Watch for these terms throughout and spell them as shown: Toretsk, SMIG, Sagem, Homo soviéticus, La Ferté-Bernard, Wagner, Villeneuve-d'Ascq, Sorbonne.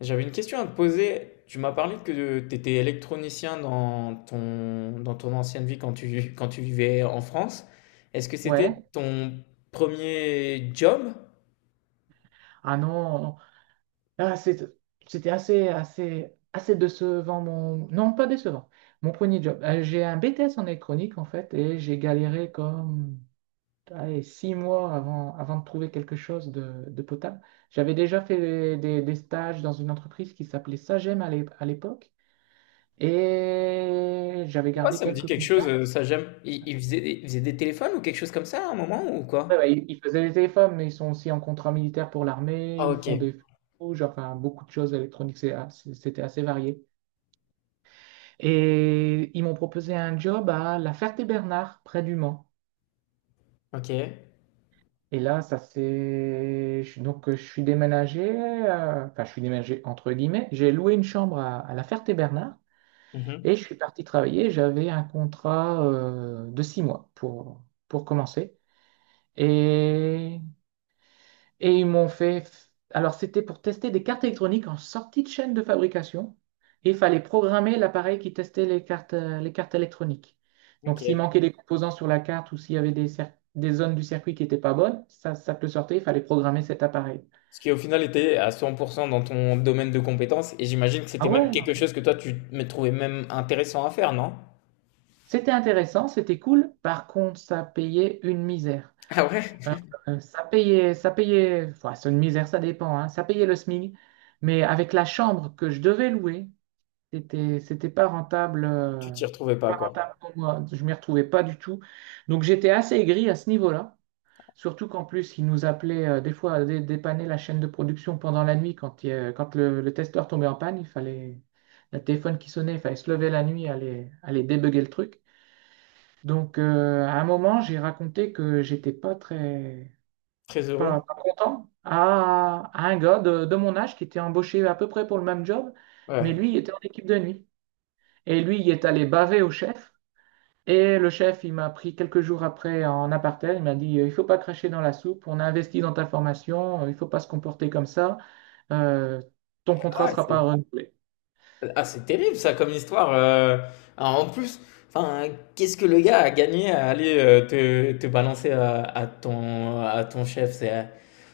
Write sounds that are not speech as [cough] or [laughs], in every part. J'avais une question à te poser. Tu m'as parlé que tu étais électronicien dans ton ancienne vie quand tu vivais en France. Est-ce que c'était Ouais. ton premier job? Ah non. Ah, c'était assez décevant. Mon... Non, pas décevant. Mon premier job. J'ai un BTS en électronique, en fait, et j'ai galéré comme allez, 6 mois avant de trouver quelque chose de potable. J'avais déjà fait des stages dans une entreprise qui s'appelait Sagem à l'époque, et j'avais Pourquoi gardé ça me dit quelques quelque chose, contacts. ça j'aime. Il faisait, il faisait des téléphones ou quelque chose comme ça à un moment ou Ouais, quoi? ouais, ils faisaient des téléphones, mais ils sont aussi en contrat militaire pour l'armée, Ah ils ok, font des... Genre, enfin, beaucoup de choses électroniques, c'était assez varié. Et ils m'ont proposé un job à La Ferté-Bernard, près du Mans. ok. Et là, ça c'est... Donc, je suis déménagé, enfin, je suis déménagé entre guillemets. J'ai loué une chambre à La Ferté-Bernard et Mhm. je suis parti travailler. J'avais un contrat de 6 mois pour commencer. Et Et ils m'ont fait. Alors, c'était pour tester des cartes électroniques en sortie de chaîne de fabrication. Et il fallait programmer l'appareil qui testait les cartes électroniques. Donc, s'il Ok. manquait des composants sur la carte ou s'il y avait des zones du circuit qui n'étaient pas bonnes, ça te le sortait, il fallait programmer cet appareil. Ce qui au final était à 100% dans ton domaine de compétences et j'imagine que Ah c'était même ouais, quelque non, chose que toi tu me trouvais même intéressant à faire, non? c'était intéressant, c'était cool. Par contre, ça payait une misère. Ah ouais? Euh, ça payait, enfin, c'est une misère, ça dépend, hein. Ça payait le SMIG. Mais avec la chambre que je devais louer, c'était pas rentable, Tu t'y retrouvais pas pas quoi. rentable pour moi. Je m'y retrouvais pas du tout. Donc j'étais assez aigri à ce niveau-là. Surtout qu'en plus, ils nous appelaient des fois à dépanner la chaîne de production pendant la nuit quand, quand le testeur tombait en panne. Il fallait le téléphone qui sonnait, il fallait se lever la nuit, aller débugger le truc. Donc, à un moment, j'ai raconté que j'étais pas très Très heureux. Pas content à un gars de mon âge qui était embauché à peu près pour le même job, mais Ouais. lui il était en équipe de nuit. Et lui, il est allé baver au chef. Et le chef, il m'a pris quelques jours après en aparté. Il m'a dit, il faut pas cracher dans la soupe. On a investi dans ta formation. Il faut pas se comporter comme ça. Euh, ton contrat Ah, sera pas c'est renouvelé. ah, c'est terrible ça comme histoire. Alors, en plus, enfin, qu'est-ce que le gars a gagné à aller te, te balancer à ton chef?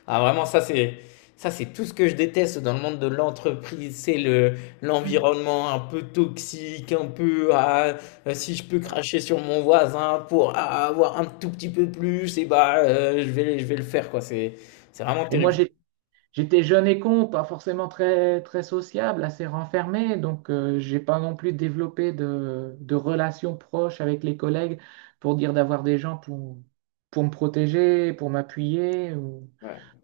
Ah, vraiment, ça c'est tout ce que je déteste dans le monde de l'entreprise. C'est le, Mm. l'environnement un peu toxique, un peu, ah, si je peux cracher sur mon voisin pour ah, avoir un tout petit peu plus, et bah, je vais le faire quoi. C'est vraiment Et moi, terrible. J'étais jeune et con, pas forcément très, très sociable, assez renfermé, donc, j'ai pas non plus développé de relations proches avec les collègues pour dire d'avoir des gens pour me protéger, pour m'appuyer.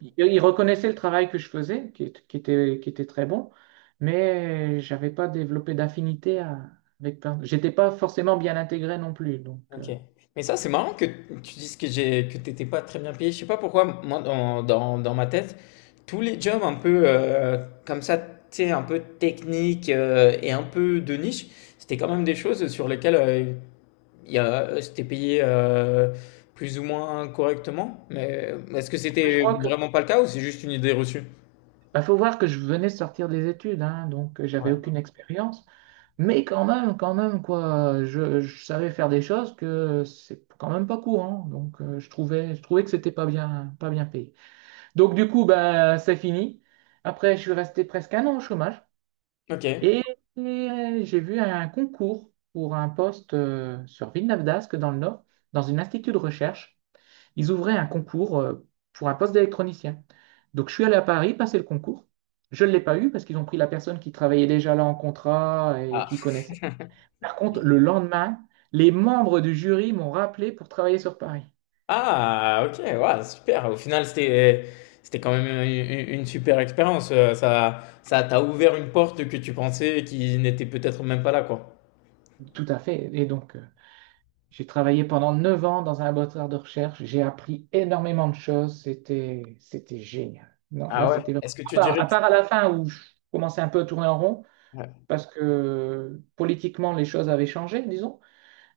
Ils reconnaissaient le travail que je faisais, qui était très bon, mais j'avais pas développé avec plein. J'étais pas forcément bien intégré non plus, donc, OK. Mais ça, c'est marrant que tu dises que j'ai que t'étais pas très bien payé. Je sais pas pourquoi, moi, dans ma tête, tous les jobs un peu comme ça, tu sais, un peu technique et un peu de niche, c'était quand même des choses sur lesquelles il y a, c'était payé plus ou moins correctement. Mais est-ce que je c'était crois que vraiment pas le cas ou c'est juste une idée reçue? bah, faut voir que je venais de sortir des études, hein, donc, Ouais. j'avais aucune expérience. Mais quand même, quoi, je savais faire des choses que c'est quand même pas courant. Donc, je trouvais que c'était pas bien, pas bien payé. Donc, du coup, ben, c'est fini. Après, je suis resté presque un an au chômage OK. et, et j'ai vu un concours pour un poste sur Villeneuve-d'Ascq, dans le Nord, dans une institut de recherche. Ils ouvraient un concours pour un poste d'électronicien. Donc, je suis allé à Paris passer le concours. Je ne l'ai pas eu parce qu'ils ont pris la personne qui travaillait déjà là en contrat et qui connaissait. Par contre, le lendemain, les membres du jury m'ont rappelé pour travailler sur Paris. Ah, ok, ouais, super. Au final, c'était quand même une super expérience. Ça, ça t'a ouvert une porte que tu pensais qui n'était peut-être même pas là, quoi. Tout à fait. Et donc, j'ai travaillé pendant 9 ans dans un laboratoire de recherche. J'ai appris énormément de choses. C'était génial. Non, là, Ah ouais. c'était Est-ce que à tu part, dirais que, à la fin où je commençais un peu à tourner en rond ouais. parce que politiquement, les choses avaient changé, disons.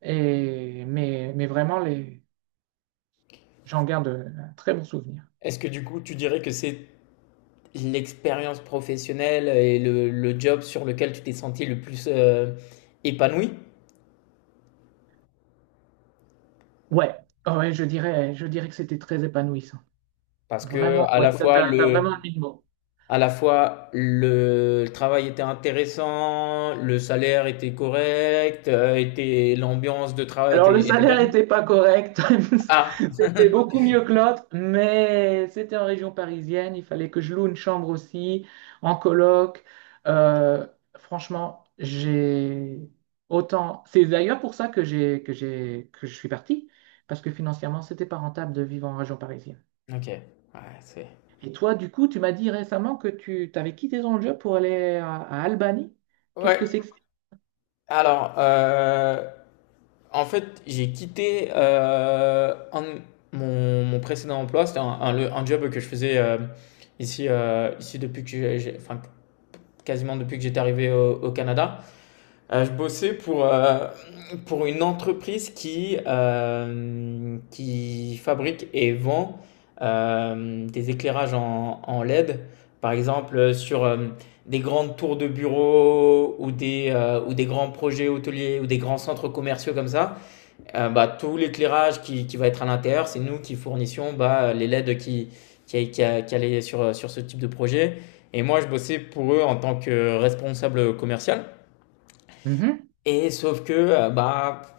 Et, mais vraiment, j'en garde un très bon souvenir. Est-ce que du coup, tu dirais que c'est l'expérience professionnelle et le job sur lequel tu t'es senti le plus épanoui? Ouais, ouais, je dirais que c'était très épanouissant. Parce que Vraiment, à ouais, la ça, fois t'as le, vraiment mis le mot. à la fois le, le travail était intéressant, le salaire était correct, était l'ambiance de travail Alors, le était, était salaire bonne. n'était pas correct. [laughs] Ah, C'était beaucoup mieux que l'autre, mais c'était en région parisienne. Il fallait que je loue une chambre aussi, en coloc. Euh, franchement, j'ai autant. C'est d'ailleurs pour ça que que je suis partie parce que financièrement, c'était pas rentable de vivre en région parisienne. ok. Ouais, c'est. Et toi, du coup, tu m'as dit récemment que tu t'avais quitté ton job pour aller à Albanie. Qu'est-ce que Ouais. c'est que... Alors, en fait, j'ai quitté mon, mon précédent emploi. C'était un job que je faisais ici, ici depuis que enfin, quasiment depuis que j'étais arrivé au, au Canada. Je bossais pour une entreprise qui fabrique et vend des éclairages en, en LED, par exemple sur des grandes tours de bureaux ou des grands projets hôteliers ou des grands centres commerciaux comme ça. Bah, tout l'éclairage qui va être à l'intérieur, c'est nous qui fournissions bah, les LED qui allaient sur, sur ce type de projet. Et moi, je bossais pour eux en tant que responsable commercial. ça? Et sauf que, bah,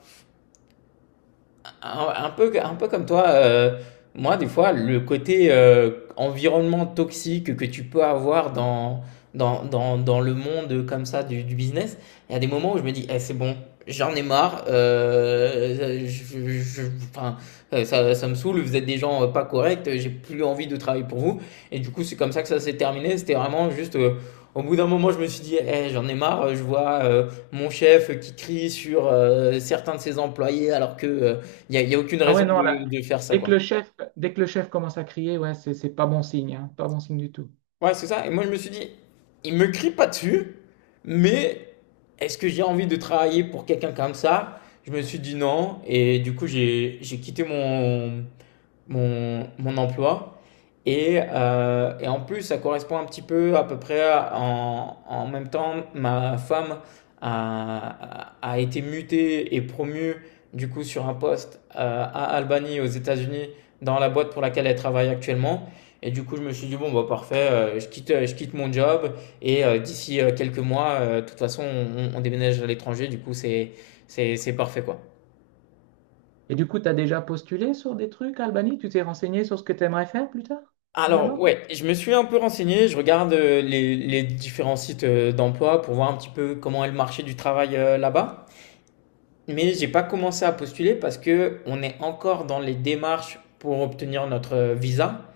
un peu comme toi, moi, des fois, le côté environnement toxique que tu peux avoir dans le monde comme ça du business, il y a des moments où je me dis, eh, c'est bon, j'en ai marre, enfin, ça, ça me saoule, vous êtes des gens pas corrects, j'ai plus envie de travailler pour vous. Et du coup, c'est comme ça que ça s'est terminé. C'était vraiment juste, au bout d'un moment, je me suis dit, eh, j'en ai marre, je vois mon chef qui crie sur certains de ses employés alors que... il y a aucune Ah raison ouais, non, là, de faire ça, quoi. Dès que le chef commence à crier, ouais, c'est pas bon signe, hein, pas bon signe du tout. Ouais, c'est ça. Et moi, je me suis dit, il me crie pas dessus, mais est-ce que j'ai envie de travailler pour quelqu'un comme ça? Je me suis dit non. Et du coup, j'ai quitté mon emploi. Et en plus, ça correspond un petit peu à peu près en même temps, ma femme a été mutée et promue du coup sur un poste à Albany aux États-Unis dans la boîte pour laquelle elle travaille actuellement. Et du coup, je me suis dit, bon, bah parfait, je quitte mon job et d'ici quelques mois, de toute façon, on déménage à l'étranger, du coup, c'est parfait quoi. Et du coup, tu as déjà postulé sur des trucs, Albanie? Tu t'es renseigné sur ce que tu aimerais faire plus tard, Alors, là-bas? ouais, je me suis un peu renseigné, je regarde les différents sites d'emploi pour voir un petit peu comment est le marché du travail là-bas. Mais j'ai pas commencé à postuler parce que on est encore dans les démarches pour obtenir notre visa.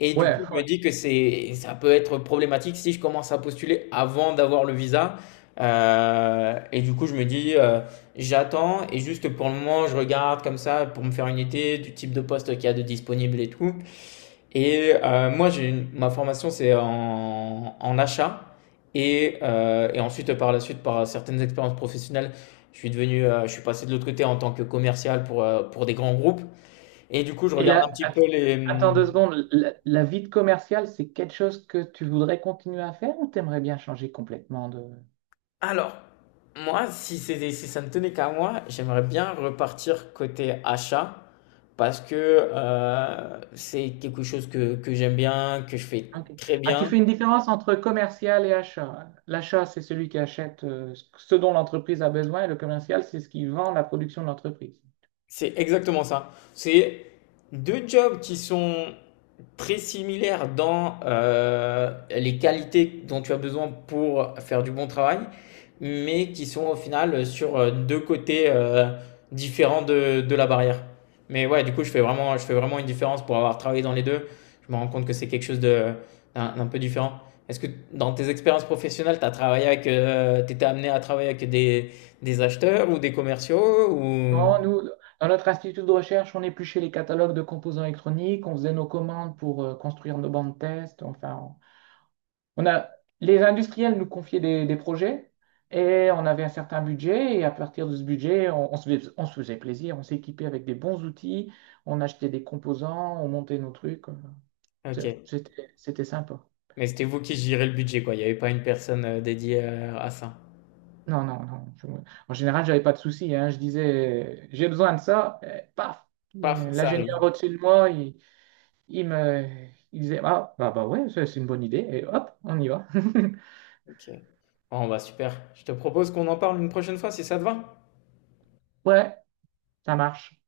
Et du coup, Ouais. je me dis que c'est, ça peut être problématique si je commence à postuler avant d'avoir le visa. Et du coup, je me dis, j'attends et juste pour le moment, je regarde comme ça pour me faire une idée du type de poste qu'il y a de disponible et tout. Et moi, ma formation, c'est en, en achat. Et ensuite, par la suite, par certaines expériences professionnelles, je suis passé de l'autre côté en tant que commercial pour des grands groupes. Et du coup, je Et regarde un là, petit peu les. attends Hmm. 2 secondes, la vie de commercial, c'est quelque chose que tu voudrais continuer à faire ou t'aimerais bien changer complètement de... Alors, moi, si ça ne tenait qu'à moi, j'aimerais bien repartir côté achat parce que c'est quelque chose que j'aime bien, que je fais Ok. très Ah, tu bien. fais une différence entre commercial et achat. L'achat, c'est celui qui achète, ce dont l'entreprise a besoin et le commercial, c'est ce qui vend la production de l'entreprise. C'est exactement ça. C'est deux jobs qui sont très similaires dans les qualités dont tu as besoin pour faire du bon travail, mais qui sont au final sur deux côtés différents de la barrière. Mais ouais, du coup, je fais vraiment une différence pour avoir travaillé dans les deux. Je me rends compte que c'est quelque chose de, d'un peu différent. Est-ce que dans tes expériences professionnelles, t'as travaillé avec, t'étais amené à travailler avec des acheteurs ou des commerciaux ou... Quand nous, dans notre institut de recherche, on épluchait les catalogues de composants électroniques, on faisait nos commandes pour construire nos bancs de test, enfin, On a, les industriels nous confiaient des projets et on avait un certain budget. Et à partir de ce budget, on se faisait plaisir, on s'équipait avec des bons outils, on achetait des composants, on montait nos trucs. Ok. C'était sympa. Mais c'était vous qui gérez le budget, quoi. Il n'y avait pas une personne, dédiée, à ça? Non, non, non. En général, j'avais pas de soucis, hein. Je disais, j'ai besoin de ça, et paf! Paf, ça arrive. L'ingénieur au-dessus de moi, il me, il disait, ah, bah, bah ouais, ça, c'est une bonne idée. Et hop, on y va. [laughs] OK. Bon, bah, super. Je te propose qu'on en parle une prochaine fois si ça te va? Ouais, ça marche.